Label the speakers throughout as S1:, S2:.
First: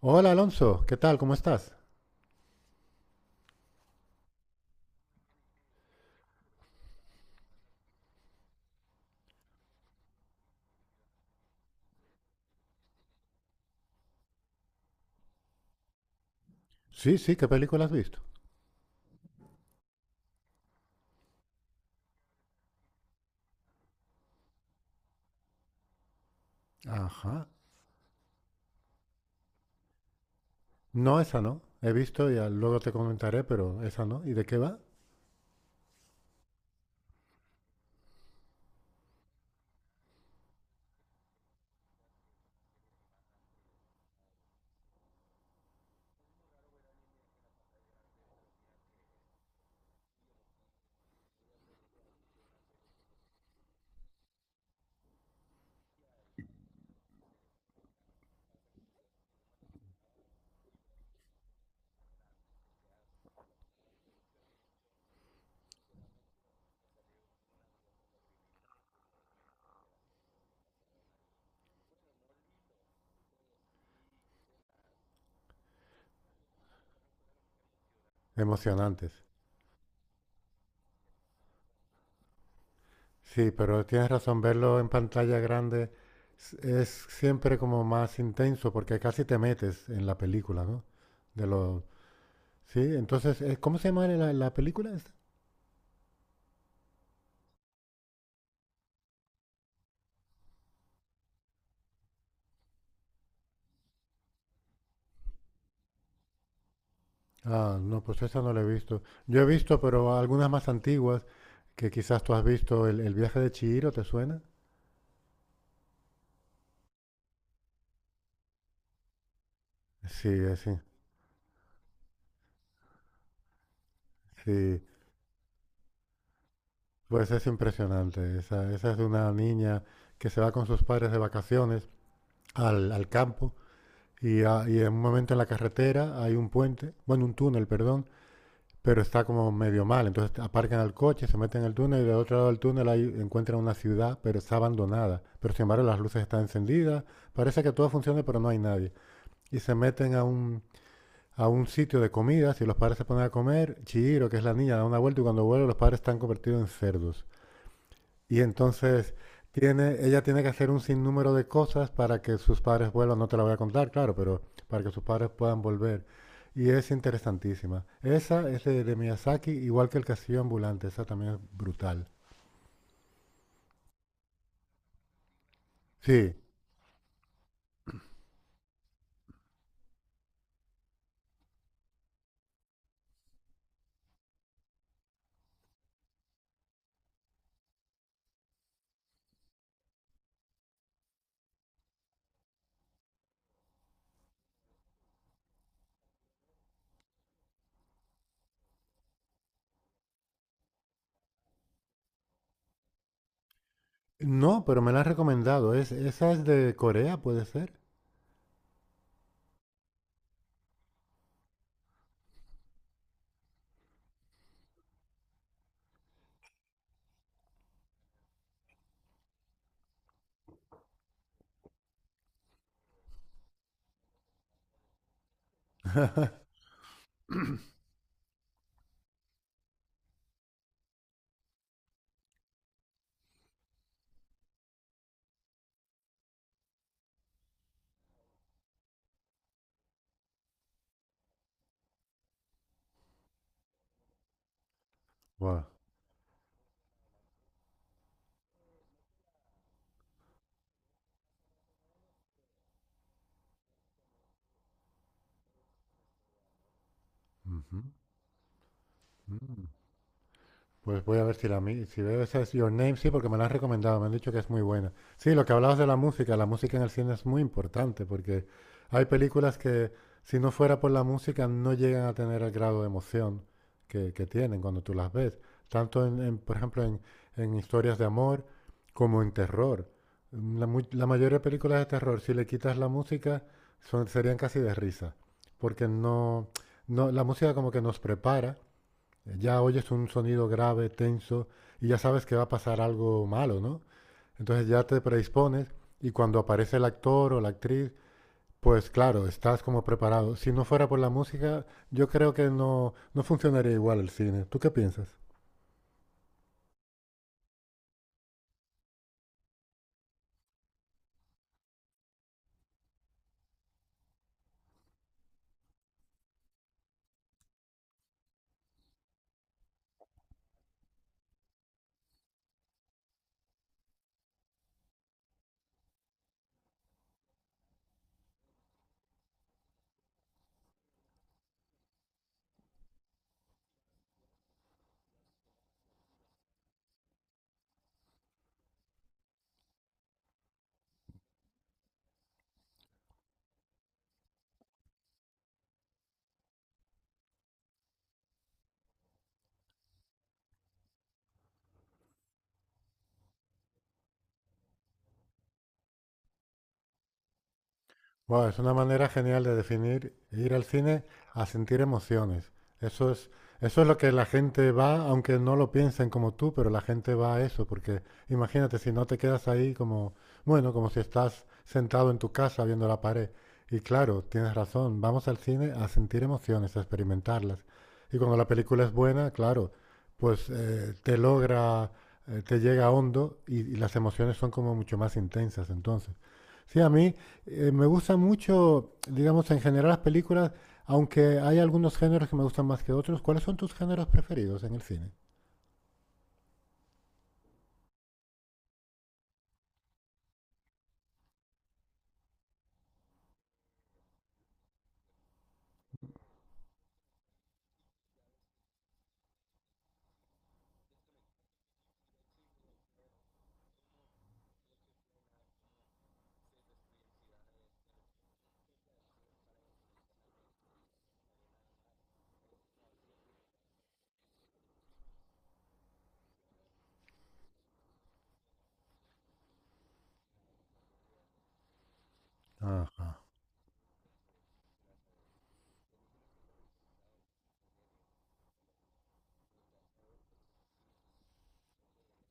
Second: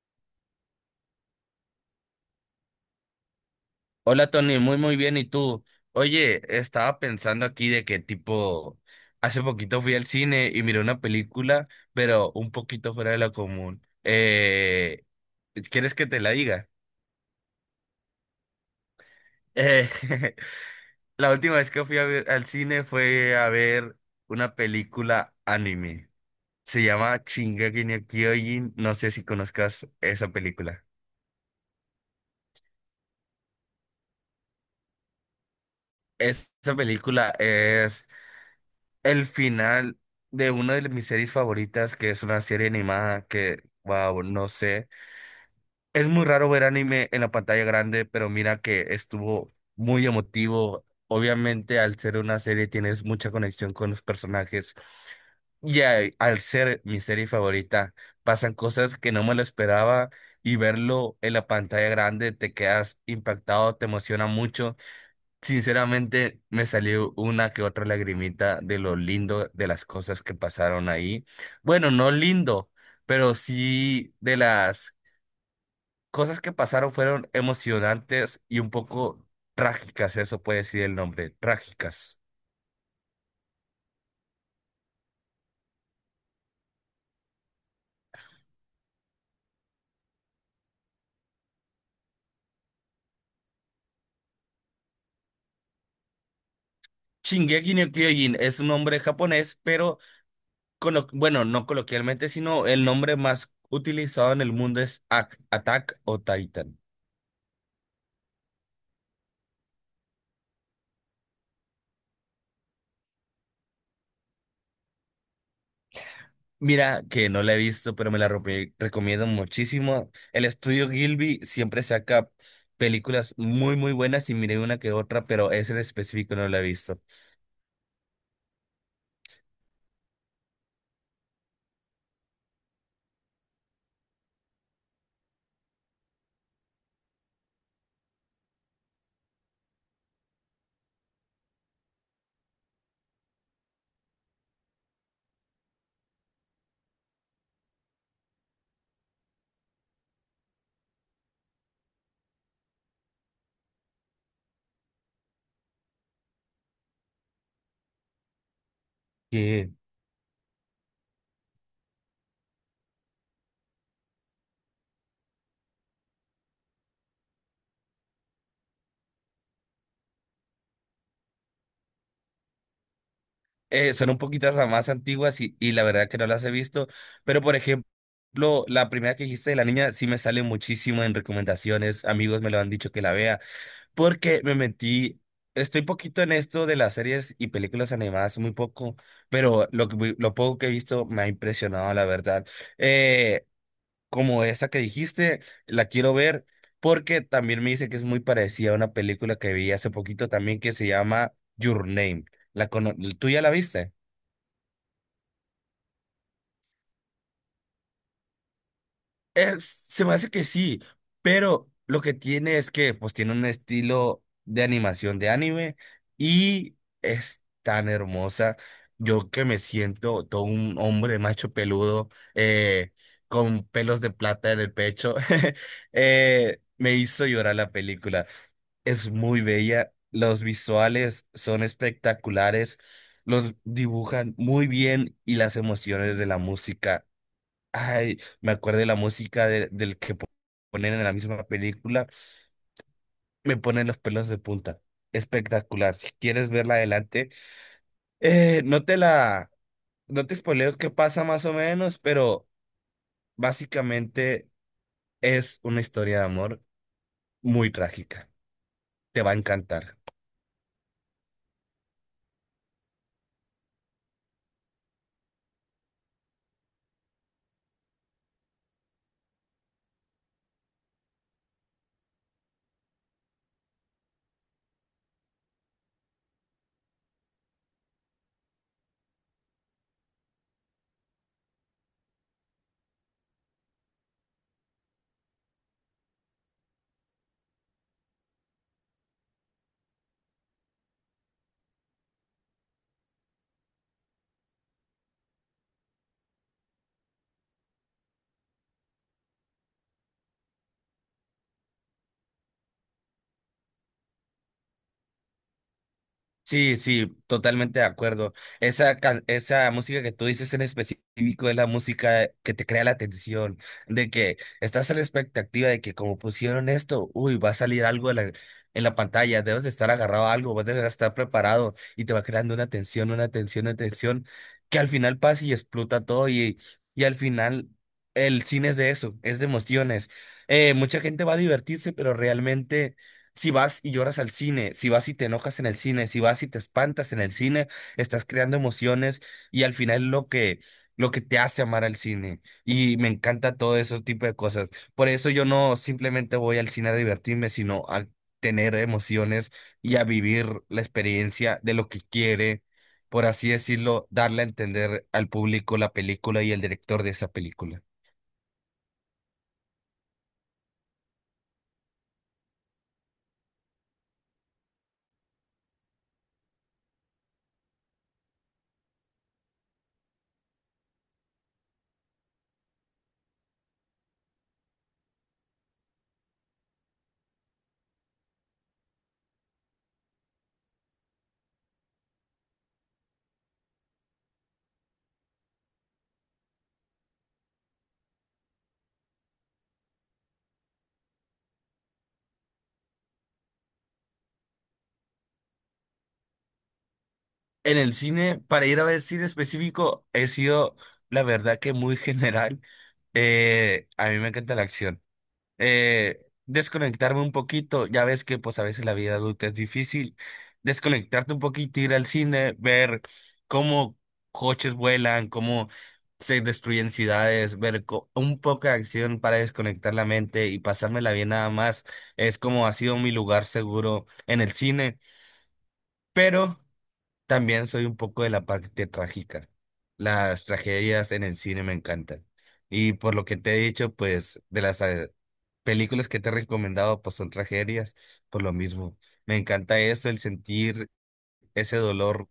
S1: Hola Alonso, ¿qué tal? ¿Cómo estás?
S2: Hola Tony, muy muy bien. ¿Y tú? Oye, estaba pensando aquí de que tipo, hace poquito fui al cine y miré una película, pero un poquito fuera de lo común. ¿Quieres que te la diga?
S1: Sí, sí, ¿qué película has visto?
S2: Eh, la última vez que fui a ver al cine fue a ver una película anime. Se llama
S1: Ajá.
S2: Shingeki no Kyojin. No sé si conozcas esa película.
S1: No, esa no. He visto, ya luego te comentaré, pero esa no. ¿Y de qué va?
S2: Esa película es el final de una de mis series favoritas, que es una serie animada que, wow, no sé. Es muy raro ver anime en la pantalla grande, pero mira que estuvo muy emotivo. Obviamente, al ser una serie tienes mucha conexión con los personajes. Y al ser mi serie favorita, pasan cosas que no me lo esperaba y verlo en la pantalla grande te quedas impactado, te emociona mucho. Sinceramente, me salió una que otra lagrimita de lo lindo de las cosas que pasaron ahí. Bueno, no lindo, pero sí de las cosas que pasaron fueron emocionantes y un
S1: Emocionantes.
S2: poco trágicas, eso puede decir el nombre, trágicas.
S1: Sí, pero tienes razón, verlo en pantalla grande es siempre como más intenso porque casi te metes en la película, ¿no? De lo... Sí, entonces, ¿cómo se llama la película esta?
S2: Shingeki no Kyojin es un nombre japonés, pero bueno, no coloquialmente, sino el nombre más utilizado en el mundo es Attack o Titan.
S1: Ah, no, pues esa no la he visto. Yo he visto, pero algunas más antiguas que quizás tú has visto, el viaje de Chihiro, ¿te suena?
S2: Mira, que no la he visto, pero me la recomiendo muchísimo.
S1: Sí,
S2: El
S1: sí,
S2: estudio Gilby siempre saca películas muy, muy buenas y miré una
S1: sí.
S2: que otra, pero esa en específico no la he visto.
S1: Pues es impresionante. Esa es de una niña que se va con sus padres de vacaciones al campo y, y en un momento en la carretera hay un puente, bueno, un túnel, perdón, pero está como medio mal. Entonces aparcan el coche, se meten en el túnel y del otro lado del túnel hay, encuentran una ciudad, pero está abandonada. Pero sin embargo las luces están encendidas, parece que todo funciona, pero no hay nadie. Y se meten a a un sitio de comidas y los padres se ponen a comer. Chihiro, que es la niña, da una vuelta y cuando vuelve los padres están convertidos en cerdos. Y entonces
S2: Que
S1: tiene, ella tiene que hacer un sinnúmero de cosas para que sus padres vuelvan. No te la voy a contar, claro, pero para que sus padres puedan volver. Y es interesantísima. Esa es de Miyazaki, igual que El Castillo Ambulante. Esa también es brutal.
S2: son un poquito más antiguas y la verdad que no
S1: Sí.
S2: las he visto, pero por ejemplo, la primera que dijiste de la niña sí me sale muchísimo en recomendaciones. Amigos me lo han dicho que la vea. Porque me metí, estoy poquito en esto de las series y películas animadas, muy poco, pero lo poco que he visto me ha impresionado, la verdad. Eh, Como esa que dijiste, la quiero ver porque también me dice que es muy parecida a una película que vi hace poquito también que se llama Your Name. ¿Tú ya la viste?
S1: No, pero me la han recomendado. Es, esa es de Corea, ¿puede ser?
S2: Se me hace que sí, pero lo que tiene es que pues tiene un estilo de animación de anime y es tan hermosa. Yo que me siento todo un hombre macho peludo eh, con pelos de plata en el pecho, me hizo llorar la película. Es muy bella, los visuales son espectaculares, los dibujan muy bien y las emociones de la música. Ay, me acuerdo de la música del que ponen en la misma película, me ponen los pelos de punta.
S1: Guau.
S2: Espectacular. Si quieres verla adelante, eh, no te la, no te spoileo qué pasa más o menos, pero básicamente es una historia de amor muy
S1: Ujú.
S2: trágica. Te va a
S1: Mm.
S2: encantar.
S1: Pues voy a ver si la si veo esa es Your Name, sí, porque me la han recomendado, me han dicho que es muy buena. Sí, lo que hablabas de la música en el cine es muy importante porque hay películas que si no fuera por la música no llegan a tener el grado de emoción que tienen cuando tú las ves. Tanto por ejemplo, en historias de amor como en terror. Mm, la mayoría de películas de terror, si le quitas la música, serían casi de risa, porque no, no, la música como que nos prepara ya oyes un sonido grave, tenso, y ya sabes que va a pasar algo malo, ¿no? Entonces ya te predispones y cuando aparece el actor o la actriz, pues claro, estás como preparado. Si no fuera por la música, yo creo que no, no funcionaría igual el cine. ¿Tú qué piensas?
S2: Sí, sí, totalmente de acuerdo. Esa música que tú dices en específico es la música que te crea la tensión, de que estás a la expectativa de que como pusieron esto, uy, va a salir algo en en la pantalla, debes de estar agarrado a algo, vas a estar preparado y te va creando una tensión, una tensión, una tensión, que al final pasa y explota todo y al final el cine es de eso, es de emociones. Mucha gente va a divertirse, pero realmente... Si vas y lloras al cine, si vas y te enojas en el cine, si vas y te espantas en el cine, estás creando emociones y al final lo que te hace amar al cine. Y me encanta todo ese tipo de cosas. Por eso yo no simplemente voy al cine a divertirme, sino a tener emociones y a vivir la experiencia de lo que quiere, por así decirlo, darle a entender al público la película y el director de esa película.
S1: Bueno, es una manera genial de definir ir al cine a sentir emociones. Eso es, eso es lo que la gente va, aunque no lo piensen como tú, pero la gente va a eso, porque imagínate si no te quedas ahí como, bueno, como si estás sentado en tu casa viendo la pared. Y claro, tienes razón, vamos al cine a sentir emociones, a experimentarlas. Y cuando la película es buena, claro, pues te logra, te llega hondo y las emociones son como mucho más intensas entonces. Sí, a mí me gusta mucho, digamos, en general las películas, aunque hay algunos géneros que me gustan más que otros. ¿Cuáles son tus géneros preferidos en el cine?
S2: En el cine, para ir a ver cine específico, he sido, la verdad que muy general. A mí me encanta la acción. Eh, Desconectarme un poquito, ya ves que pues a veces la vida adulta es difícil. Desconectarte un poquito, ir al cine, ver cómo coches vuelan, cómo se destruyen ciudades, ver un poco de acción para desconectar la mente y pasármela bien nada más. Es como ha sido mi lugar seguro en el cine, pero... También soy un poco de la parte trágica. Las tragedias en el cine me encantan. Y por
S1: Ajá.
S2: lo que te he dicho, pues de las películas que te he recomendado, pues son tragedias, por lo mismo. Me encanta eso, el sentir ese dolor,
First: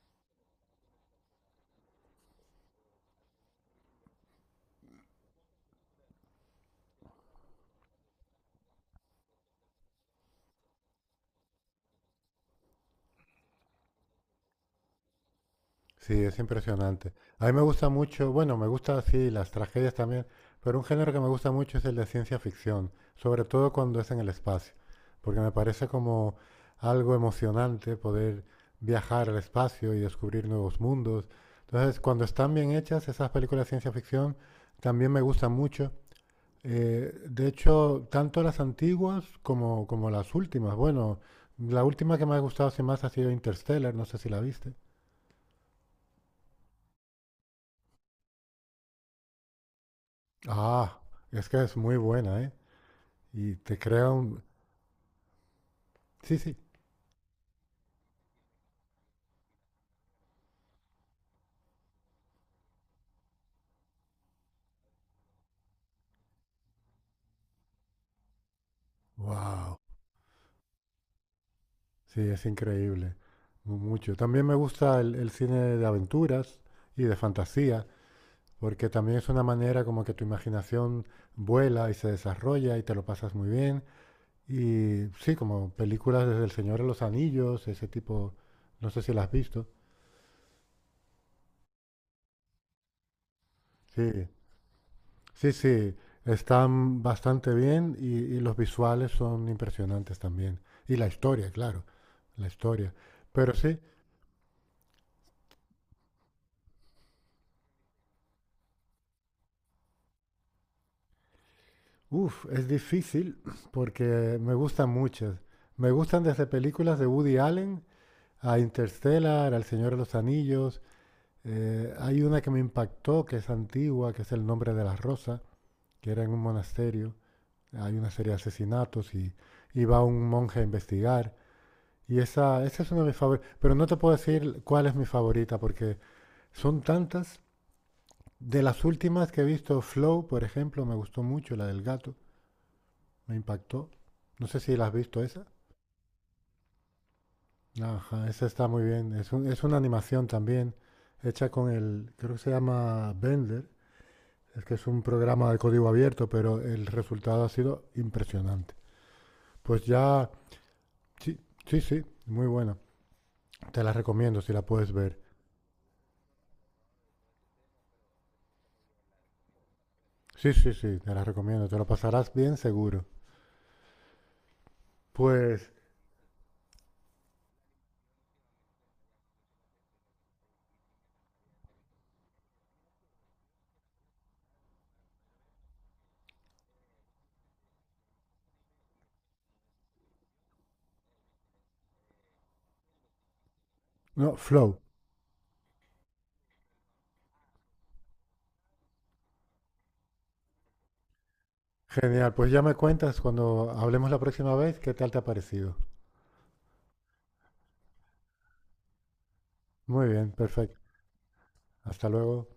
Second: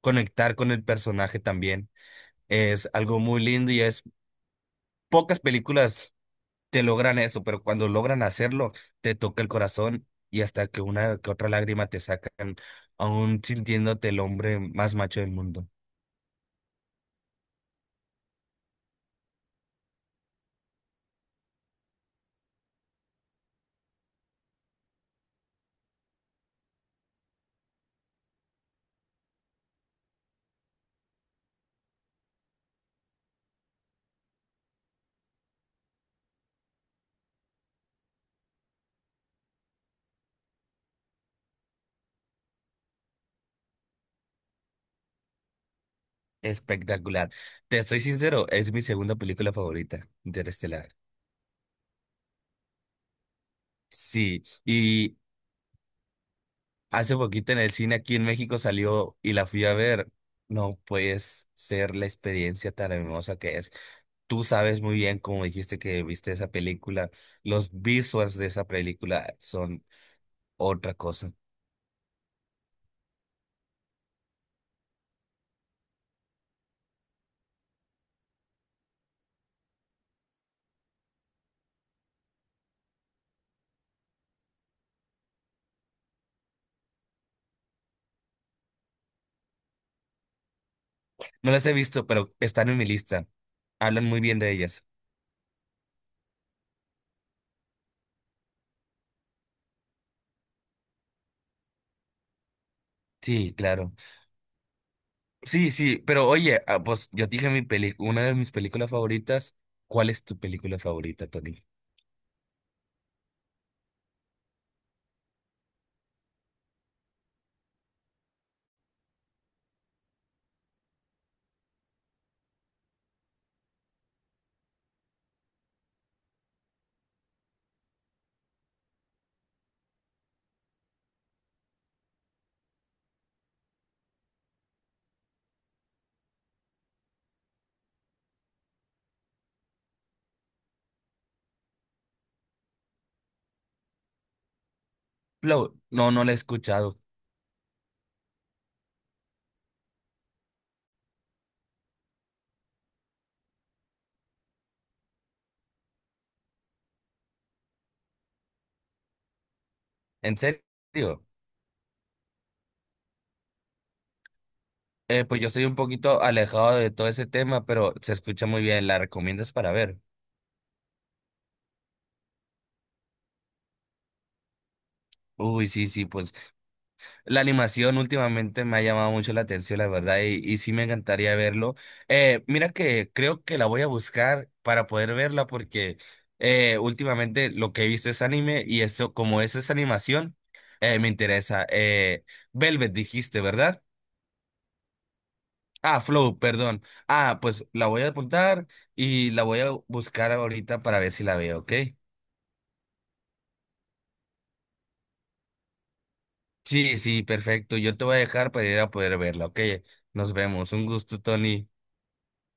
S2: conectar con el personaje también. Es algo muy lindo y es pocas películas te logran eso, pero cuando logran hacerlo, te toca el corazón y hasta que una que otra lágrima te sacan, aún sintiéndote el hombre más macho del mundo.
S1: Sí, es impresionante. A mí me gusta mucho, bueno, me gusta así las tragedias también, pero un género que me gusta mucho es el de ciencia ficción, sobre todo cuando es en el espacio, porque me parece como algo emocionante poder viajar al espacio y descubrir nuevos mundos. Entonces, cuando están bien hechas esas películas de ciencia ficción, también me gustan mucho. De hecho, tanto las antiguas como las últimas. Bueno, la última que me ha gustado así más ha sido Interstellar, no sé si la viste.
S2: Espectacular. Te soy sincero, es mi segunda película favorita, Interestelar.
S1: Ah, es que es muy buena, ¿eh? Y te crea un...
S2: Sí, y
S1: Sí, sí.
S2: hace poquito en el cine aquí en México salió y la fui a ver. No puedes ser la experiencia tan hermosa que es. Tú sabes muy bien, como dijiste que viste esa película, los visuals de esa película
S1: Wow.
S2: son otra cosa.
S1: Sí, es increíble. Mucho. También me gusta el cine de aventuras y de fantasía, porque también es una manera como que tu imaginación vuela y se desarrolla y te lo pasas muy bien. Y sí, como películas desde El Señor de los Anillos, ese tipo, no sé si las has visto.
S2: No las he visto, pero están en mi lista. Hablan muy
S1: Sí,
S2: bien de ellas.
S1: sí, sí, están bastante bien y los visuales son impresionantes también. Y la historia, claro, la historia. Pero
S2: Sí,
S1: sí,
S2: claro. Sí, sí, pero oye, ah, pues yo te dije mi peli, una de mis películas favoritas. ¿Cuál es tu película favorita, Tony?
S1: uff, es difícil porque me gustan muchas. Me gustan desde películas de Woody Allen a Interstellar, al Señor de los Anillos. Hay una que me impactó, que es antigua, que es El nombre de la rosa, que era en un monasterio. Hay una serie de asesinatos y va un monje a investigar. Y esa es una de mis favoritas. Pero no te puedo decir cuál es mi favorita, porque son tantas. De las últimas que he visto, Flow, por ejemplo, me gustó mucho, la del gato, me impactó. No sé si la has visto esa.
S2: Flow, no, no la he escuchado.
S1: Ajá, esa está muy bien. Es una animación también, hecha con el, creo que se llama Blender. Es que es un programa de código abierto, pero el resultado ha sido impresionante. Pues ya,
S2: ¿En serio?
S1: sí, sí, sí, muy bueno. Te la recomiendo si la puedes ver.
S2: Pues yo estoy un poquito alejado de todo ese tema, pero se escucha muy bien. ¿La recomiendas para ver?
S1: Sí, sí, sí, te la recomiendo. Te lo pasarás bien seguro.
S2: Uy,
S1: Pues,
S2: sí, sí, pues. La animación últimamente me ha llamado mucho la atención, la verdad, y sí me encantaría verlo. Mira que creo que la voy a buscar para poder verla porque últimamente lo que he visto es anime y eso, como es esa animación, me interesa. Velvet dijiste, ¿verdad?
S1: no, Flow.
S2: Ah, Flow, perdón. Ah, pues la voy a apuntar y la voy a buscar ahorita para ver si la veo, ¿ok?
S1: Genial. Pues ya me cuentas cuando hablemos la próxima vez qué tal te ha parecido.
S2: Sí, sí, perfecto. Yo te voy a dejar para ir a poder verla, ¿ok?
S1: Muy bien,
S2: Nos vemos.
S1: perfecto.
S2: Un gusto, Tony.
S1: Hasta luego.